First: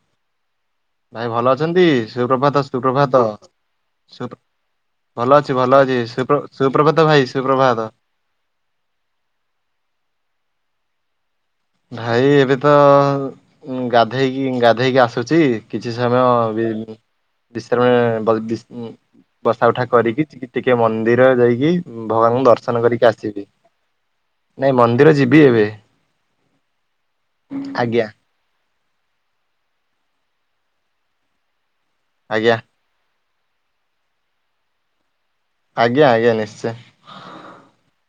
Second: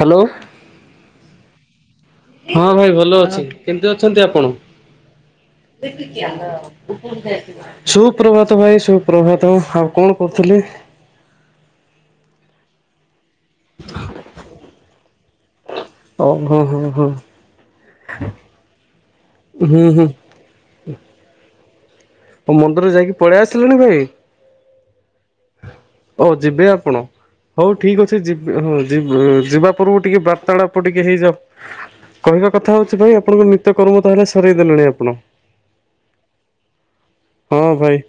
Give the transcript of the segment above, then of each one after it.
Hello. ଭାଇ ଭଲ ଅଛନ୍ତି। ସୁପ୍ରଭାତ ହଁ ଭାଇ ସୁପ୍ରଭାତ। ଭଲ ଅଛି କେମିତି ଅଛନ୍ତି ସୁ ଆପଣ? ଭଲ ଅଛି ଭଲ ଅଛି ସୁପ୍ର ସୁପ୍ରଭାତ ଭାଇ ସୁପ୍ ସୁପ୍ରଭାତ। ସୁପ୍ରଭାତ ଭାଇ ସୁପ୍ରଭାତ ଆଉ କଣ କରୁଥିଲେ। ଭାଇ ଏବେ ତ ଗାଧେଇକି ଗାଧେଇକି ଆସୁଛି। କିଛି ସମୟ ଓ ହୋ ହୋ ହୋ। [unintelligible] ବସା ହୁଁ ଉଠା ହୁଁ କରିକି ଟିକିଏ ମନ୍ଦିର ଯାଇକି ଭଗବାନଙ୍କୁ ଆଉ ଦର୍ଶନ ମନ୍ଦିର କରିକି ଯାଇକି ପଳେଇ ଆସିବି। ଆସିଲେଣି ଭାଇ ନାଇଁ ମନ୍ଦିର ଯିବି ଏବେ। ଓ ଯିବେ ଆପଣ ହଉ ଠିକ ଆଜ୍ଞା ଅଛି ଯି ହଁ ଯି ଯିବା ପୂର୍ବରୁ ଟିକେ ବାର୍ତାଳାପ ଟିକେ ହେଇଯାଉ କହିବା ଆଜ୍ଞା କଥା ହଉ ସେଥିପାଇଁ ଆପଣଙ୍କ ନିତ୍ୟ କର୍ମ ତାହେଲେ ସରେଇ ଦେଲେଣି ଆପଣ। ଆଜ୍ଞା ଆଜ୍ଞା ନିଶ୍ଚୟ। ହଁ ଭାଇ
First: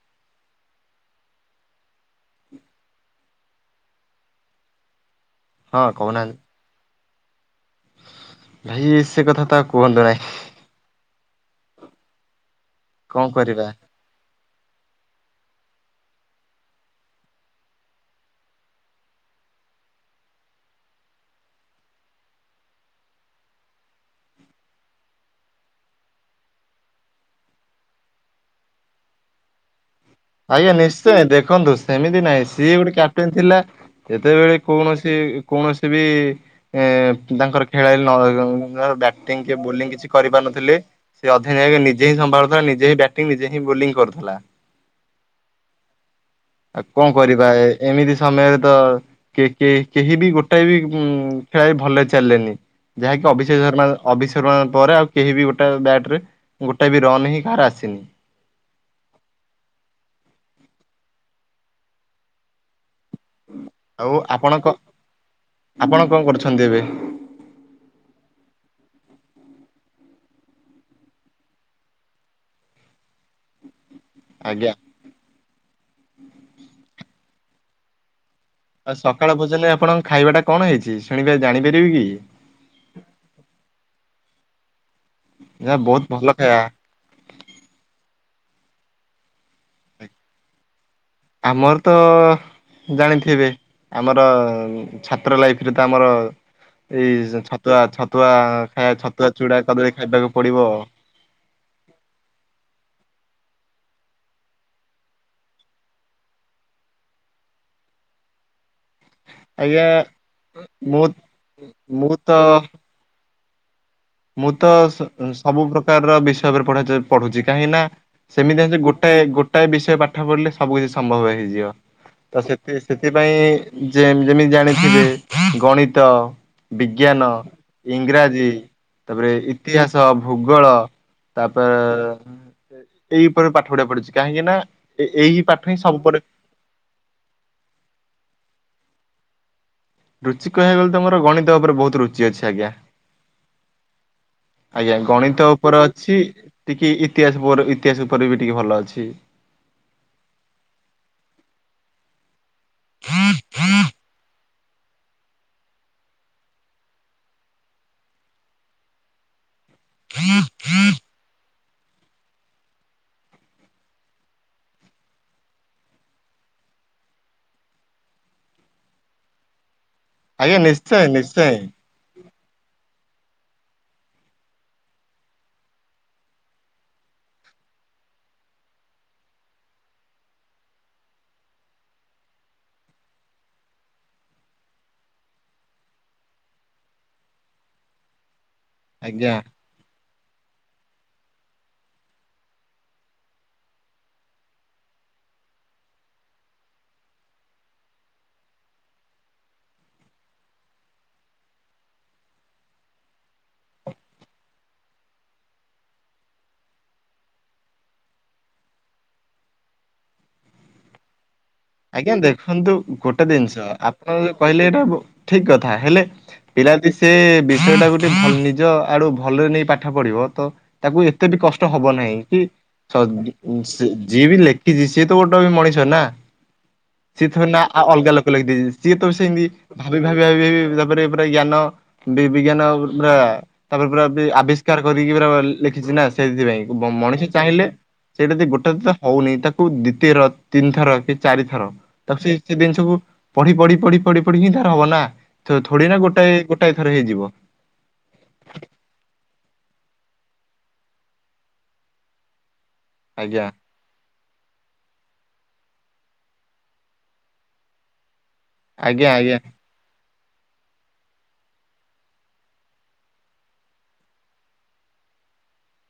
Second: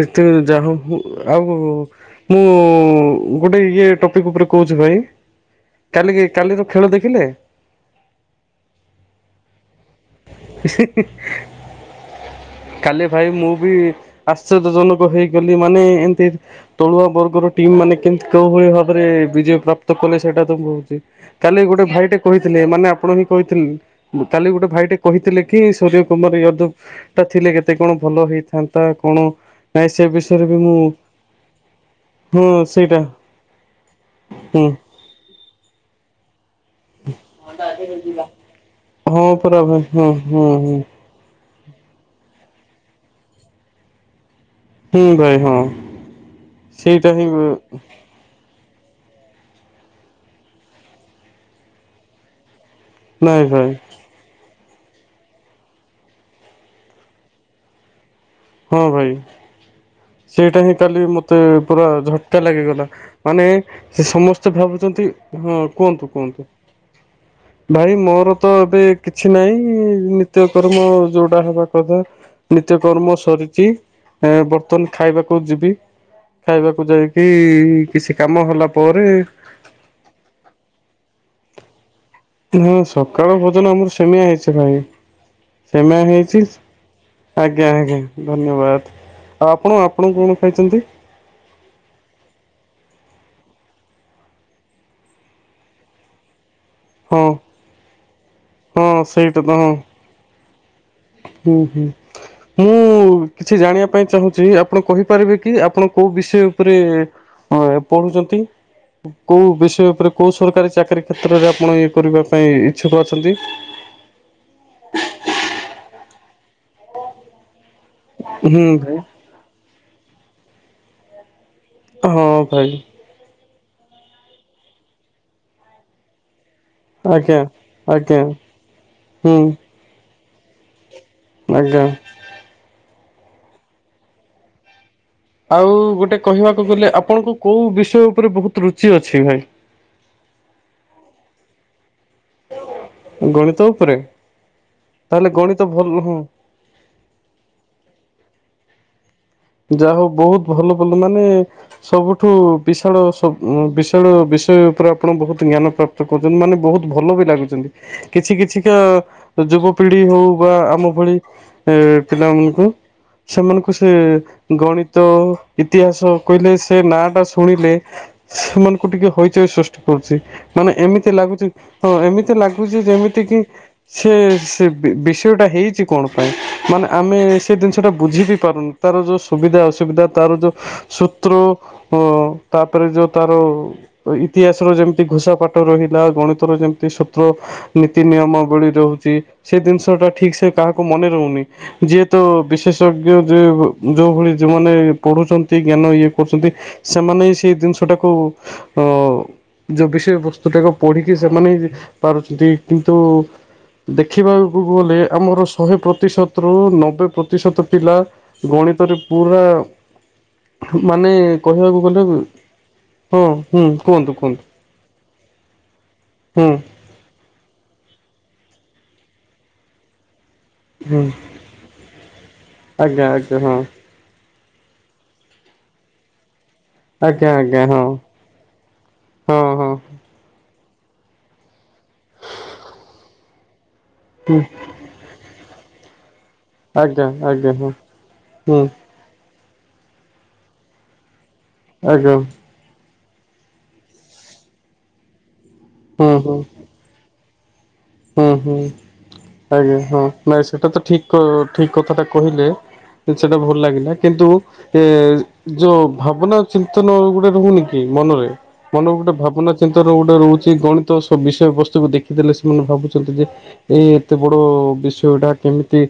ନିତ୍ୟ ଯା ହଉ ଆଉ ମୁଁ ଗୋଟେ ଇଏ ଟପିକ ଉପରେ କହୁଛି ଭାଇ। ହଁ କାଲି କି କହୁନାହାନ୍ତି। କାଲିର ଖେଳ ଦେଖିଲେ? ଭାଇ ସେ କଥା ତ ଆଉ କୁହନ୍ତୁ ନାହିଁ। କାଲି କଣ ଭାଇ ମୁଁ କରିବା ବି ଆଶ୍ଚର୍ଯ୍ୟଜନକ ହେଇଗଲି ମାନେ ଏମତି ତଳୁଆ ବର୍ଗର ଟିମ୍ ମାନେ କେମତି କୋଉ ଭଳିଆ ଭାବରେ ବିଜୟ ପ୍ରାପ୍ତ କଲେ ସେଇଟା ତ ମୁଁ ଛି। କାଲି ଗୋଟେ ଭାଇଟେ କହିଥିଲେ ମାନେ ଆପଣ ହିଁ କହିଥି କାଲି ଗୋଟେ ଭାଇଟେ କହିଥିଲେ କି ସୂର୍ଯ୍ୟ କୁମାର ୟାଦବ ଟା ଥିଲେ କେତେ କଣ ଭଲ ହେଇଥାନ୍ତା କଣ ନାଇଁ ସେ ବିଷୟ ଆଜ୍ଞା ନିଶ୍ଚୟ ଦେଖନ୍ତୁ ସେମିତି ନାହିଁ ହଁ ସିଏ ଗୋଟେ ସେଇଟା କ୍ୟାପଟେନ୍ ଥିଲା ଯେତେବେଳେ ହୁଁ କୌଣସି ସେ କୌଣସି ବି ଏ ତାଙ୍କର ଖେଳାଳି ନହେ ନ ହଁ ବ୍ୟାଟିଂ କି ପରା ଭାଇ ବୋଲିଂ ହଁ କିଛି ହଁ ହଁ କରିପାରୁନଥିଲେ। ସେ ଅଧିନାୟକ ନିଜେ ହିଁ ସମ୍ଭାଳୁଥିଲା ନିଜେ ବ୍ୟାଟିଙ୍ଗ ନିଜେ ହିଁ ବୋଲିଙ୍ଗ କରୁଥିଲା। ହୁଁ ଭାଇ ହଁ। ଆଉ କଣ ସେଇଟା ହିଁ କରିବା ଏ ଏମିତି ସମୟରେ ତ କେ କେ କେହି ବି ଗୋଟାଏ ବି ଉ ଖେଳାଳି ଭଲରେ ଚାଲେନି। ଯାହାକି ନାଇଁ ଅଭିଷେକ ଭାଇ ଶର୍ମା। ଅଭି ଶର୍ମା ପରେ ଆଉ କେହି ବି ଗୋଟେ ବ୍ୟାଟ ରେ ଗୋଟେ ବି ରନ୍ ହିଁ କାହାର ଆସିନି। ହଁ ଭାଇ ସେଇଟା ହିଁ କାଲି ମତେ ପୁରା ଝଟକା ଲାଗିଗଲା। ମାନେ ସେ ଆଉ ଆପଣ ସମସ୍ତେ କ ଭାବୁଛନ୍ତି ହଁ ଆପଣ କୁହନ୍ତୁ କଣ କୁହନ୍ତୁ। କରୁଛନ୍ତି ଏବେ? ଭାଇ ମୋର ତ ଏବେ କିଛି ନାହିଁ ନିତ୍ୟକର୍ମ ଯୋଉଟା ହେବା କଥା। ନିତ୍ୟକର୍ମ ସରିଛି ଏ ଆଜ୍ଞା ବର୍ତ୍ତମାନ ଖାଇବାକୁ ଯିବି ଖାଇବାକୁ ଯାଇକି କିଛି କାମ ହେଲା ଆଉ ପରେ ସକାଳ ଭୋଜନରେ ଆପଣଙ୍କ ଖାଇବା ଟା କଣ ହେଇଛି ଶୁଣିବେ ଜାଣିପାରିବି କି। ହଁ ସକାଳ ଭୋଜନ ଆମର ସେମିଆ ହେଇଛି ଭାଇ ଯାହା ସେମିଆ ବହୁତ ଭଲ ହେଇଛି ଖାଇବା ଆଜ୍ଞା ଆଜ୍ଞା ଧନ୍ୟବାଦ ଆପଣ ଆପଣ କଣ ଖାଇଛନ୍ତି। ଆମର ତ ଜାଣିଥିବେ ଆମର ଛାତ୍ର ଲାଇଫ ରେ ତ ଆମର ଏଇ ହଁ ଛତୁଆ ଛତୁଆ ହଁ ଖାଇ ଛତୁଆ ସେଇଟା ତ ଚୁଡା ହଁ କଦଳୀ ଖାଇବାକୁ ପଡିବ। ହୁଁ ହୁଁ। ମୁଁ କିଛି ଜାଣିବା ପାଇଁ ଚାହୁଁଛି ଆପଣ କହିପାରିବେ କି ଆପଣ କୋଉ ବିଷୟ ଉପରେ ଏ ପଢ଼ୁଛନ୍ତି। କୋଉ ଆଜ୍ଞା ବିଷୟ ଉପରେ କୋଉ ସରକାରୀ ମୁଁ ଚାକିରୀ କ୍ଷେତ୍ରରେ ଆପଣ ଇଏ ମୁଁ କରିବା ତ ପାଇଁ ଇଚ୍ଛୁକ ଅଛନ୍ତି? ମୁଁ ତ ସ ସବୁ ପ୍ରକାରର ବିଷୟ ଉପରେ ପଢ଼ି ପଢ଼ୁଛି କାହିଁକିନା ହୁଁ ସେମିତି ହଉନି ଯେ ଗୋଟାଏ ଗୋଟାଏ ବିଷୟ ପାଠ ପଢ଼ିଲେ ସବୁ କିଛି ସମ୍ଭବ ହେଇଯିବ ହଁ ତ ଭାଇ ସେତି ସେ ଥିପାଇଁ ଯେ ଯେମିତି ଜାଣିଥିବେ ଗଣିତ ବିଜ୍ଞାନ, ଆଜ୍ଞା ଆଜ୍ଞା ଇଂରାଜୀ ତାପରେ ହୁଁ ଇତିହାସ ଭୂଗୋଳ ତାପ ଆଜ୍ଞା। ଏଇ ଉପରେ ପାଠ ପଢ଼ିବାକୁ ପଡ଼ୁଚି କାହିଁକିନା ଆଉ ଗୋଟେ କହିବାକୁ ଗଲେ ଆପଣଙ୍କୁ କୋଉ ବିଷୟ ଉପରେ ବହୁତ ରୁଚି ଅଛି ଭାଇ? ରୁଚି କହିବାକୁ ଗଲେ ତ ମୋର ଗଣିତ ଉପରେ ବହୁତୁ ରୁ ଚି ଅଛି ଆଜ୍ଞା ଗଣିତ ଉପରେ ଆଜ୍ଞା ତାହେଲେ ଗଣିତ ଓପରେ ଭଲ ହଁ ଅଛି। ଟିକେ ଇତିହାସ ବୋର ଇତିହାସ ଉପରେ ବି ଟିକେ ଭଲ ଅଛି। ଯାହା ହଉ ବହୁତ ଭଲ ଭଲ ମାନେ ସବୁଠୁ ବିଶାଳ ସ ବିଶାଳ ବିଷୟ ଉପରେ ଆପଣ ବହୁତ ଜ୍ଞାନ ପ୍ରାପ୍ ପ୍ତ କରୁଛନ୍ତି ମାନେ ବହୁତ ଭଲ ବି ଲାଗୁଚନ୍ତି। କିଛି କିଛିକା ଯୁବପିଢ଼ି ହଉ ବା ଆମ ଭଳି ଏ ପିଲାମାନଙ୍କୁ ସେମାନଙ୍କୁ ସେ ଗଣିତ ଇତିହାସ କହିଲେ ସେ ନାଁ ଟା ଶୁଣିଲେ ସେମାନଙ୍କୁ ଟିକେ ହଇଚଇ ସୃଷ୍ଟି କରୁଛି ଆଜ୍ଞା ମାନେ ନିଶ୍ଚୟ ଏମିତି ଲାଗୁଚି ନିଶ୍ଚୟ ହଁ ଏମିତି ଲାଗୁଛି ଯେମିତି କି ସେ ସେ ବି ବିଷୟ ଟା ହେଇଛି କଣ ପାଇଁ ମାନେ ଆମେ ସେ ଦିନିଷଟା ବୁଝି ବି ପାରୁନୁ। ତାର ଯୋଉ ସୁବିଧା ଅସୁବିଧା ତାର ଯୋଉ ସୂତ୍ରୁ ଅ ତାପରେ ଯୋଉ ତାର ଇତିହାସର ଯେମିତି ଘୋଷା ପାଠ ରହିଲା ଗଣିତ ର ଯେମିତି ସୂତ୍ର ନୀତି ନିୟମ ଭଳି ରହୁଛି ଆଜ୍ଞା ସେ ଦିନିଷ ଟା ଠିକ୍ ସେ କାହାକୁ ମନେ ରହୁନି ଯିଏତ ବିଶେଷଜ୍ଞ ଯ ଯୋଉ ଭଳି ଯେଉମାନେ ପଢ଼ୁଛନ୍ତି ଜ୍ଞାନ ଇଏ କରୁଛନ୍ତି ସେମାନେ ହିଁ ସେଇ ଜିନିଷଟାକୁ ଓ। ଯୋ ବିଷୟବସ୍ତୁ ଟାକୁ ପଢ଼ିକି ସେମାନେ ହି ପାରୁଛନ୍ତି କିନ୍ତୁ ଦେଖିବାକୁ ଗଲେ ଆମର ଶହେ ପ୍ରତିଶତରୁ ନବେ ପ୍ରତିଶତ ପିଲା ଗଣିତରେ ପୁରା ମାନେ କହିବାକୁ ଗଲେ ଆଜ୍ଞା ଦେଖନ୍ତୁ ହଁ ଗୋଟେ ହୁଁ ଦିନିଷ କୁହନ୍ତୁ ଆପଣ କୁହନ୍ତୁ କହିଲେ ଏଇଟା ଠିକ କଥା ହେଲେ ହୁଁ। ପିଲାଦି ସେ ବିଷୟଟାକୁ ଟେ ନିଜ ଆଡ଼ୁଭଲରେ ନେଇ ପାଠ ପଢ଼ିବ ତ ହୁଁ ତାକୁ ଏତେ ବି କଷ୍ଟ ହବ ନାହିଁ କି ଆଜ୍ଞା ଆଜ୍ଞା ହଁ ସ ଯିଏ ବି ଲେ ଖିଚି ସିଏତ ଗୋଟେ ବି ମଣିଷ ନା। ଆଜ୍ଞା ସିଏଥରେ ନା ଆଜ୍ଞା ହଁ ଆଉ ଅଲଗା ଲୋକ ଲାଗି ଦେଇଛି ସିଏ ତ ହଁ ସେମିତି ହଁ ଭାବି ଭାବି ଭି ତାପରେ ପୁରା ଜ୍ଞାନ ବି ବିଜ୍ଞାନ ପୁରା ତାପରେ ପୁରା ବେ ହୁଁ ଆବିଷ୍ କାର କରିକି ପରା ଲେଖିଛି ନା ସେଇଥିପାଇଁ ବ ଆଜ୍ଞା ମଣିଷ ଆଜ୍ଞା ଚାହିଁଲେ ହଁ ସିଏ ଦି ହୁଁ ଗୋଟେ ତ ହଉନି ତାକୁ ଦିତୀୟର ତିନିଥର କି ଚାରିଥର ଆଜ୍ଞା ତାକୁ ସେ ସେ ଜିନିଷକୁ ପଢ଼ି ପଢ଼ି ପଢ଼ି ପଢ଼ି ପଢ଼ି ହିଁ ତାର ହବ ନା ଥୋ ଥୋଡ଼ି ନା ହୁଁ ଗୋଟଏ ହୁଁ ଗୋଟାଏ ଥରେ ହେଇଯିବ। ହୁଁ ହୁଁ ଆଜ୍ଞା ହଁ ନାଇ ସେଟା ତ ଠିକ କ ଠିକ କଥାଟା କହିଲେ। ସେଟା ଆଜ୍ଞା ଭଲ ଲାଗିଲା କିନ୍ତୁ ଏ ଯୋଉ ଭାବନା ଚିନ୍ତନ ଗୋଟେ ରହୁନି କି ମନରେ ମନକୁ ଆଜ୍ଞା ଗୋଟେ ଆଜ୍ଞା ଭାବନା ଚିନ୍ତନ ଗୋଟେ ରହୁଛି ଗଣିତ ସବୁ ବିଷୟବସ୍ତୁ କୁ ଦେଖିଦେଲେ ସେମାନେ ଭାବୁଛନ୍ତି ଯେ ଏଇ ଏତେ ବଡ଼ ବିଷୟଟା କେମିତି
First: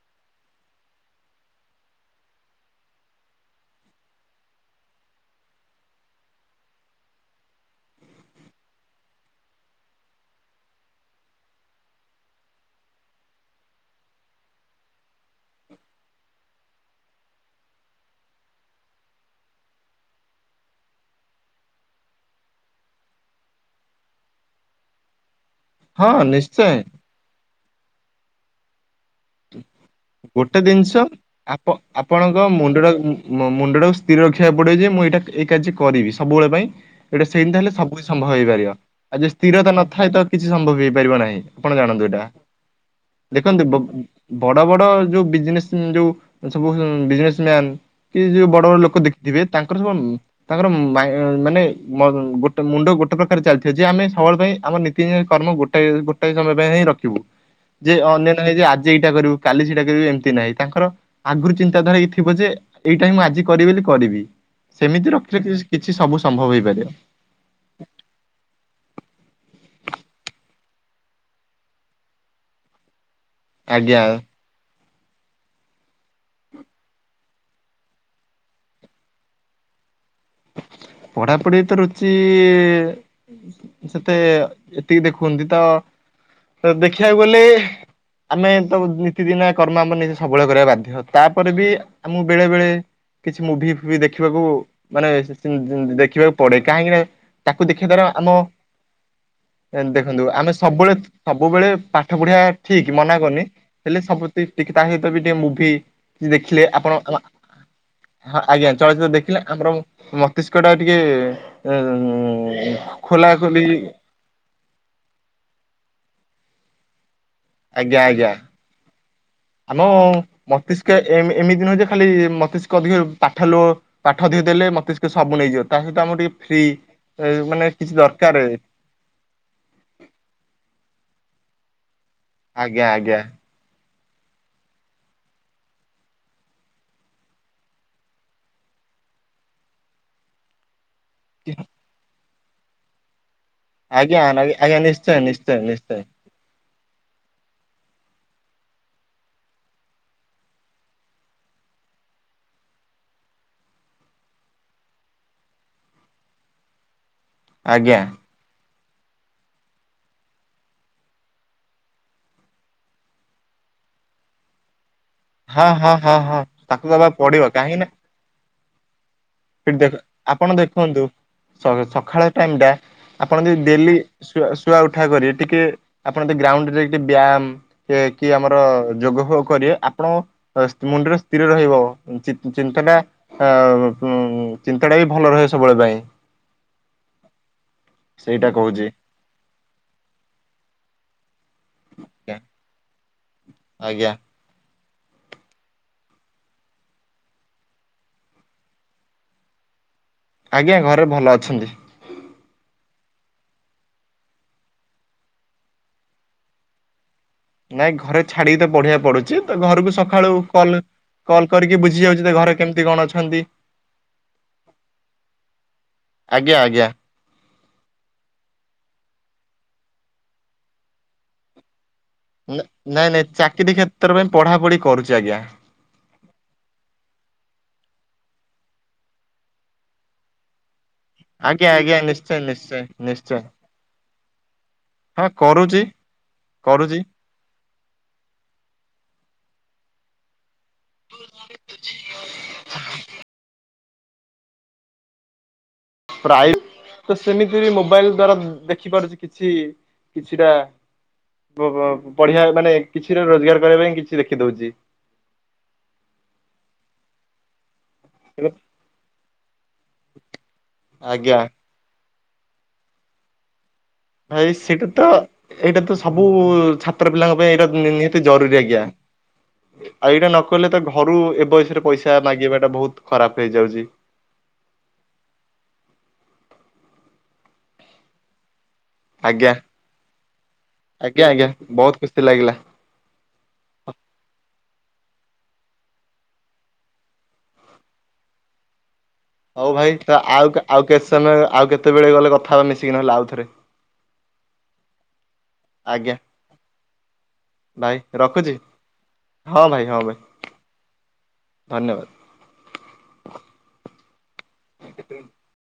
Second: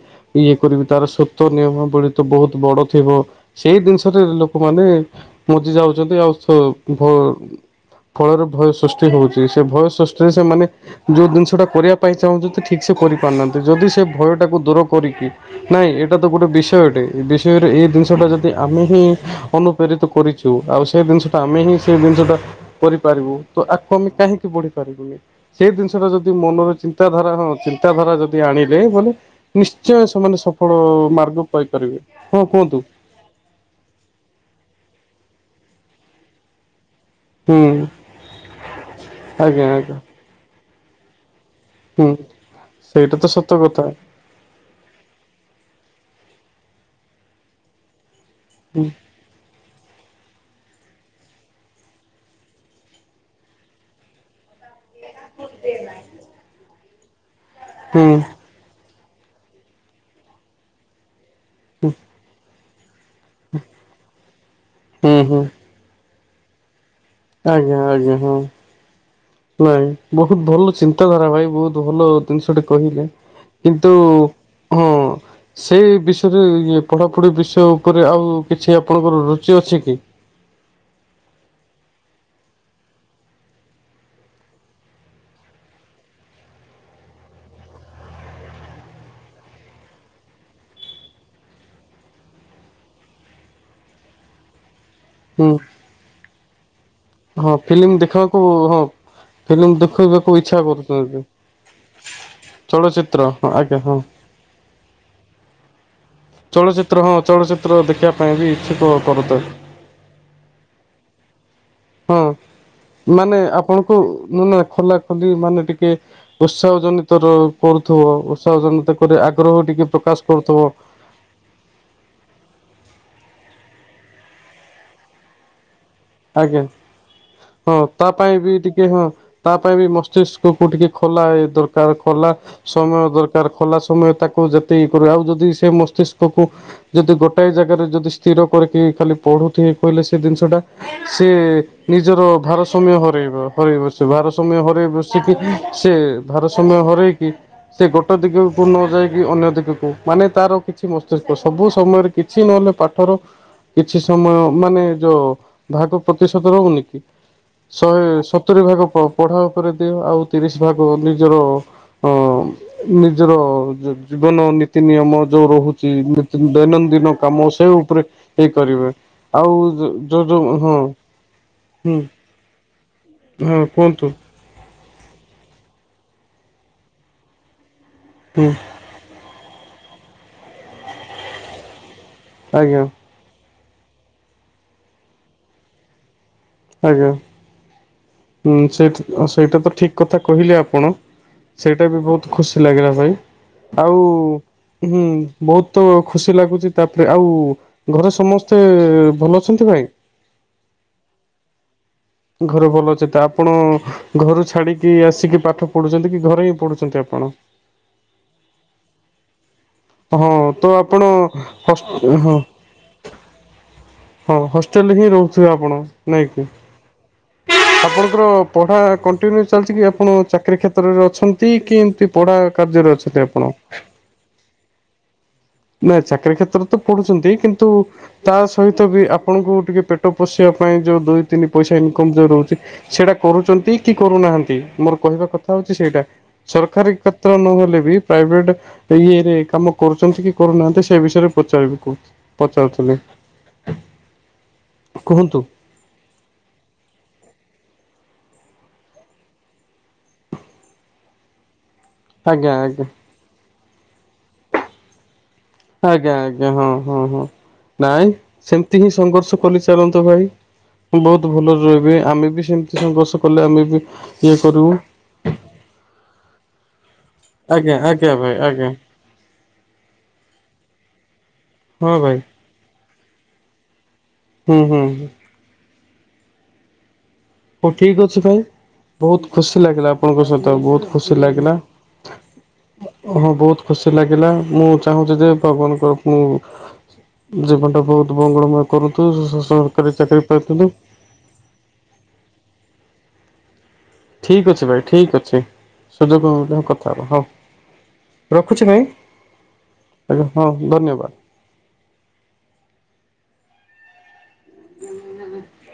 ଇଏ କରିବି ତାର ସତ ନିୟମାବଳୀ ତ ବହୁତ ବଡ଼ ଥିବ। ସେଇ ଜିନିଷଟାରେ ଲୋକମାନେ ମଜି ଯାଉଛନ୍ତି ଆଉ ସ ଭ ଫଳରେ ଭୟ ସୃଷ୍ଟି ହଉଛି ସେ ଭୟ ସୃଷ୍ଟିରେ ସେମାନେ ଯୋଉ ଜିନିଷ ଜଉଟା କରିବା ପାଇଁ ଚାହୁଁଛନ୍ତି ଠିକ୍ ସେ କରିପାରୁନାହାନ୍ତି ଯଦି ସେ ଭୟଟାକୁ ଦୂର କରିକି ନାଇଁ ଏଇଟା ତ ଗୋଟେ ବିଷୟଟେ ଏ ବିଷୟରେ ଏଇ ଜିନିଷ ଟା ଯଦି ଆମେ ହିଁ ଅନୁପ୍ରେରିତ କରିଛୁ ଆଉ ସେ ଜିନିଷଟା ଆମେ ହିଁ ସେ ଜିନିଷଟା କରିପାରିବୁ ତ ଆକୁ ଆମେ କାହିଁକି ବଢି ପାରିବୁନି। ସେଇ ଜିନିଷ ଟା ହଁ ଯଦି ନିଶ୍ଚୟ ମନରେ ଚିନ୍ତାଧାରା ହଁ ଚିନ୍ତାଧାରା ଯଦି ଆଣିଲେ ବୋଲି ନିଶ୍ଚୟ ସେମାନେ ଗୋଟେ ସଫଳ ଜିନିଷ ମାର୍ଗ ପାଇ ପାରିବେ ହଁ କୁହନ୍ତୁ। ମୋ ମୁଣ୍ଡ ଟାକୁ ସ୍ଥିର ରଖିବାକୁ ପଡିବ ଯେ ମୁଁ ଏଇଟା ଏଇ କାର୍ଯ୍ୟ କରିବି ସବୁବେଳେ ପାଇଁ ଏଇଟା ସେଇନ୍ତା ହୁଁ ହେଲେ ସବୁକିଛି ସମ୍ଭବ ହେଇପାରିବ ଆଉ ଯଦି ଆଜ୍ଞା ସ୍ଥିରତା ଆଜ୍ଞା ନଥାଏ ତ କିଛି ସମ୍ଭବ ହେଇପାରିବ ନାହିଁ। ଆପଣ ଜାଣନ୍ତୁ ହୁଁ ଏଇଟା ସେଇଟା ତ ସତ ଦେଖନ୍ତୁ କଥା ବବ୍ ବଡ ବଡ ଯୋଉ ବିଜନେସ ଯୋଉ ସବୁ ବିଜନେସ ମ୍ୟାନ କି ଯୋଉ ବଡ ବଡ ହୁଁ। ଲୋକ ଦେଖ୍ ଦିବେ ତାଙ୍କର ସବୁ ତାଙ୍କର ମାଇଁ ମାନେ ମ ଗୋଟେ ମୁଣ୍ଡ ଗୋଟେ ପ୍ରକାର ଚାଲିଥିବ ଯେ ଆମେ ସବେଳ ପାଇଁ ଆମର କି କର୍ମ ଗୋଟା ଗୋଟାଏ ସମୟ ପାଇଁ ହିଁ ରଖିବୁ ଯେ ହୁଁ। ଅନ୍ୟାନ୍ୟ ହେଇ ଆ ଜି ଏଇଟା କରିବୁ କାଲି ସେଇଟା କରିବୁ ଏମିତି ନାହିଁ ତାଙ୍କର ଆଗରୁ ଚିନ୍ତାଧାରା ହେଇଥିବ ଯେ ଏଇଟା ହିଁ ମୁଁ ଆଜି କରିବେ ବୋଲି କରିବି ସେମିତି ହୁଁ ହୁଁ ରଖିଲେ କି କିଛି ସବୁ ସମ୍ଭବ ହେଇପାରିବ। ଆଜ୍ଞା ଆଜ୍ଞା ହଁ। ନାଇଁ ବହୁତ ଭଲ ଚିନ୍ତାଧାରା ଭାଇ ବହୁତ ଭଲ ଜିନିଷ ଟେ କହିଲେ। କିନ୍ତୁ ଆଜ୍ଞା। ହୁଁ। ସେଇ ବିଷୟରେ ଇଏ ପଢାପଢି ବିଷୟ ଉପରେ ଆଉ କିଛି ଆପଣଙ୍କର ରୁଚି ଅଛି କି? ପଢାପଢି ତ ରୁଚି ସେତେ ଏତିକି ଦେଖୁନ୍ତି ତ ଦେଖିବାକୁ ଗଲେ। ଆମେ ତ ନିୀତିଦିିନଆ କର୍ମ ଆମର ନିଜ ସବେଳେ କରିବା ବାଧ୍ୟ ତାପରେ ବି ଆମୁଁ ବେଳେ ବେଳେ କିଛି ମୁଭି ଫୁଭି ଦେଖିବାକୁ ମାନେ ହୁଁ ଦେଖିବାକୁ ପଡେ କାହିଁକି ନା ହଁ ତାକୁ ଦେଖିବା ଫିଲ୍ମ ଦ୍ଵାରା ଆମ ଦେଖିବାକୁ ହଁ ଫିଲ୍ମ ଦେଖନ୍ତୁ ଦେଖେଇବାକୁ ଆମେ ଇଚ୍ଛା ସବୁବେଳେ କରୁଛନ୍ତି। ସବୁବେଳେ ପାଠ ପଢିବା ଠିକ ମନା ଚଳଚ୍ଚିତ୍ର କରୁନି ହଁ ଆଜ୍ଞା ହଁ। ହେଲେ ସବୁ ଟି ଟିକେ ତା ସହିତ ବି ଟିକେ ମୁଭି କି ଦେଖିଲେ ଆପଣ ଚଳଚ୍ଚିତ୍ର ହଁ ଚଳଚ୍ଚିତ୍ର ଦେଖିବା ପାଇଁ ହଁ ବି ଆଜ୍ଞା ଇଚ୍ଛୁକ ଚଳଚିତ୍ର କରତ ଦେଖିଲେ ବରଂ ମସ୍ତିଷ୍କ ଟା ଟିକେ ହଁ ଖୋଲା ମାନେ ଖୋଲି ଆପଣଙ୍କୁ ନ ନା ଖୋଲା ଖଲି ମାନେ ଟିକେ ଉତ୍ସାହ ଜନିତର ଆଜ୍ଞା କରୁଥୁବ ଆଜ୍ଞା ଉତ୍ସାହ ଜନିତ କରି ଆଗ୍ରହ ଆମ ଟିକେ ପ୍ରକାଶ କରୁଥୁବ। [unintelligible] ଏମିତି ନୁହେଁ ଯେ ଖାଲି ମତିଷ୍କ ଅଧିକ ପାଠ ଲୁ ପାଠ ଅଧିକ ଦେଲେ ମତିଷ୍କ ସବୁ ନେଇଯିବ। ତା ସହିତ ଆମର ଟିକେ ଫ୍ରି ଆଜ୍ଞା। ଏ ମାନେ ହଁ କିଛି ତା ପାଇଁ ଦରକାର। ବି ଟିକେ ହଁ ତା ପାଇଁ ବି ମସ୍ତିଷ୍କକୁ ଟିକେ ଖୋଲା ଏ ଦରକାର ଖୋଲା ଆଜ୍ଞା ସମୟ ଆଜ୍ଞା ଦରକାର। ଖୋଲା ସମୟ ତାକୁ ଯେତେ ଇ କର ଆଉ ଯଦି ସେ ମସ୍ତିଷ୍କକୁ ଯଦି ଗୋଟାଏ ଜାଗାରେ ଯଦି ସ୍ଥିର କରିକି ଖାଲି ପଢୁଥିବ କହିଲେ ସେ ଜିନିଷଟା ସିଏ ନିଜର ଭାରସାମ୍ୟ ହରେଇବ। ହରେଇ ବସିବ ଆଜ୍ଞା ଭାର ସମୟ ଆଜ୍ଞା ହରେଇ ନିଶ୍ଚୟ ବସିକି ନିଶ୍ଚୟ ସେ ନିଶ୍ଚୟ ଭାର ସମୟ ହରେଇକି ସେ ଗୋଟେ ଦିଗକୁ ନ ଯାଇକି ଅନ୍ୟ ଦିଗକୁ ମାନେ ତାର କିଛି ମସ୍ତିଷ୍କ ସବୁ ସମୟରେ କିଛି ନହେଲେ ପାଠ [unintelligible] କିଛି ସମୟ ମାନେ ଯୋଉ ବାହାକୁ ପ୍ରତିଶତ ରହୁନି କି ଆଜ୍ଞା। ଶହେ ସ ସତୁରି ଭାଗ ପ-ପଢ଼ା ଉପରେ ଦିଅ ଆଉ ତିରିଶ ଭାଗ ନିଜର ଅ ନିଜର ଜୀବନ ନୀତି ନିୟମ ଯୋଉ ହଁ ରହୁଛି ହଁ ହଁ ହଁ [unintelligible] ତାକୁ ଦୈନନ୍ଦିନ ଦବାକୁ ପଡିବ କାମ ସେ କାହିଁକି ନା ଉପରେ ଇ କରିବେ ଆଉ ସେଠି ଯ ଦେଖ ଯଉ ଆପଣ ଦେଖନ୍ତୁ ସ-ସକାଳ ଟାଇମ ଟା ଆପଣ ହଁ ଯଦି ଡେଲି କୁହନ୍ତୁ ଶୁଆ ଶୁଆଉଠା କରି ଟିକେ ଆପଣ ଗ୍ରାଉଣ୍ଡ ରେ ଯାଇକି ଟିକେ ବ୍ୟାମ ସେ କି ହୁଁ ଆମର ଯୋଗଫୋଗ କରିବେ ଆପଣ ମୁଣ୍ଡରେ ସ୍ଥିର ରହିବ। ଆଜ୍ଞା ଚି-ଚିନ୍ତାଟା ଆଃ ଚିନ୍ତାଟା ବି ଭଲ ରହେ ସବୁବେଳେ ପାଇଁ। ଆଜ୍ଞା ସେଇଟା ହଁ ସେ କହୁଛି ସେଇଟା ତ ଠିକ କଥା କହିଲେ ଆପଣ। ସେଇଟା ବି ବହୁତ ଆଜ୍ଞା ଖୁସି ଲାଗିଲା ଭାଇ ଆଉ ଆଜ୍ଞା ହୁଁ ବହୁତ ଖୁସି ଲାଗୁଛି ତାପରେ ଆଉ ଘରେ ସମସ୍ତେ ଭଲ ଅଛନ୍ତି ଭାଇ? ଆଜ୍ଞା ଘରେ ଭଲ ଅଛନ୍ତି। ଘରେ ଭଲ ଅଛି, ତ ଆପଣ ଘରୁ ଛାଡିକି ଆସିକି ପାଠ ପଢୁଛନ୍ତି କି ଘରେ ହିଁ ପଢୁଛନ୍ତି ଆପଣ? ନାଇଁ ଘରେ ଛାଡିକି ତ ପଢିବା ପଡୁଛି ତ ଘରକୁ ହଁ ସକାଳୁ ତ କଲ ଆପଣ କଲ କରିକି ହସ ବୁଝି ଯାଉଛି ହଁ ଯେ ଘରେ କେମିତି କଣ ଅଛନ୍ତି। ହଁ ହଷ୍ଟେଲରେ ହିଁ ରହୁଥିବେ ଆପଣ ନାଇଁକି। ଆଜ୍ଞା ଆଜ୍ଞା। ଆପଣଙ୍କର ପଢ଼ା କଣ୍ଟିନ୍ୟୁ ଚାଲିଛି କି ଆପଣ ଚାକିରୀ କ୍ଷେତ୍ରରେ ଅଛନ୍ତି, କି ଏମିତି ପଢା କାର୍ଯ୍ୟରେ ଅଛନ୍ତି ଆପଣ। ତର ପାଇଁ ପଢା ପଢି କରୁଛି ଆଜ୍ଞା। ନା ଚାକିରୀ କ୍ଷେତ୍ରରେ ତ ପଢୁଛନ୍ତି କିନ୍ତୁ ତା ସହିତ ବି ଆପଣଙ୍କୁ ଟିକେ ପେଟ ପୋଷିବା ପାଇଁ ଯୋଉ ଦୁଇ ତିନି ଆଜ୍ଞା ପଇସା ଆଜ୍ଞା ଇନକମ ଜୋଉ ନିଶ୍ଚୟ ରହୁଛି ନିଶ୍ଚୟ ସେଇଟା ନିଶ୍ଚୟ କରୁଛନ୍ତି, କି କରୁନାହାନ୍ତି, ମୋର ହଁ କହିବା କଥା ହଉଛି କରୁଛି ସେଇଟା। ସରକାରୀ କରୁଛି କ୍ଷେତ୍ର ନହେଲେ ବି ପ୍ରାଇଭେଟ ଇଏରେ କାମ କରୁଛନ୍ତି କି? କରୁନାହାନ୍ତି ସେ ବିଷୟରେ ପଚାରିବି ପଚାରୁଥିଲି? କୁହନ୍ତୁ। ପ୍ରାୟ ତ ସେମିତି ବି ମୋବାଇଲ ଦ୍ଵାରା ଦେଖିପାରୁଛି କିଛି କିଛିଟା ପଢିଆ ଆଜ୍ଞା ମାନେ ଆଜ୍ଞା କିଛିଟା ରୋଜଗାର କରିବା ପାଇଁ କିଛି ଦେଖିଦଉଛି। ଆଜ୍ଞା ଆଜ୍ଞା ହଁ ହଁ ହଁ ନାଇଁ। ସେମିତି ହିଁ ସଂଘର୍ଷ କରିଚାଲନ୍ତୁ ଭାଇ ବହୁତ ଆଜ୍ଞା ଭଲରେ ରହିବେ ଆମେ ବି ସେମତି କି ସଂଘର୍ଷ କଲେ ଆମେ ବି ଇଏ ଭାଇ କରିବୁ ସେଇଟା ତ ଏଇଟା ତ ସବୁ ଛାତ୍ର ପିଲାଙ୍କ ପାଇଁ ଏଇଟା ଆଜ୍ଞା ଆଜ୍ଞା ନିହାତି ଭାଇ ଜରୁରୀ ଆଜ୍ଞା। ଆଉ ଏଇଟା ନକଲେ ତ ଘରୁ ଏ ବୟସରେ ହଁ ପଇସା ଭାଇ ମାଗିବା ଟା ବହୁତ ଖରାପ ହେଇଯାଉଛି। ହୁଁ ହୁଁ ହୁଁ। ହଉ ଠିକ ଅଛି ଭାଇ। ବହୁତ ଆଜ୍ଞା ଖୁସି ଲାଗିଲା ଆପଣଙ୍କ ସହିତ ବହୁତ ଖୁସି ଆଜ୍ଞା ଆଜ୍ଞା ଲାଗିଲା। ବହୁତ ଖୁସି ଲାଗିଲା। ହଁ ବହୁତ ଖୁସି ଲାଗିଲା ମୁଁ ଚାହୁଁଛି ଯେ [unintelligible] ଜୀବନ ଟା ବହୁତ ମଙ୍ଗଳମୟ କରୁନ୍ତୁ ସରକାରୀ ଚାକିରି ପାଇଥାନ୍ତୁ। ସେମେ ଆଉ କେତେବେଳେ ଗଲେ କଥା ହେବା ମିଶିକି ନହେଲେ ଆଉଥରେ। ଠିକ୍ ଅଛି ଭାଇ ଠିକ୍ ଅଛି। ଆଜ୍ଞା ସୁଯୋଗ ହଉ କଥା ହବା ହଉ ରଖୁଛି ଭାଇ। ହଁ ଭାଇ ହଉ। ଆଜ୍ଞା ହଁ ଧନ୍ୟବାଦ। ଧନ୍ୟବାଦ। ହୁଁ ଉଁ ଉଁ।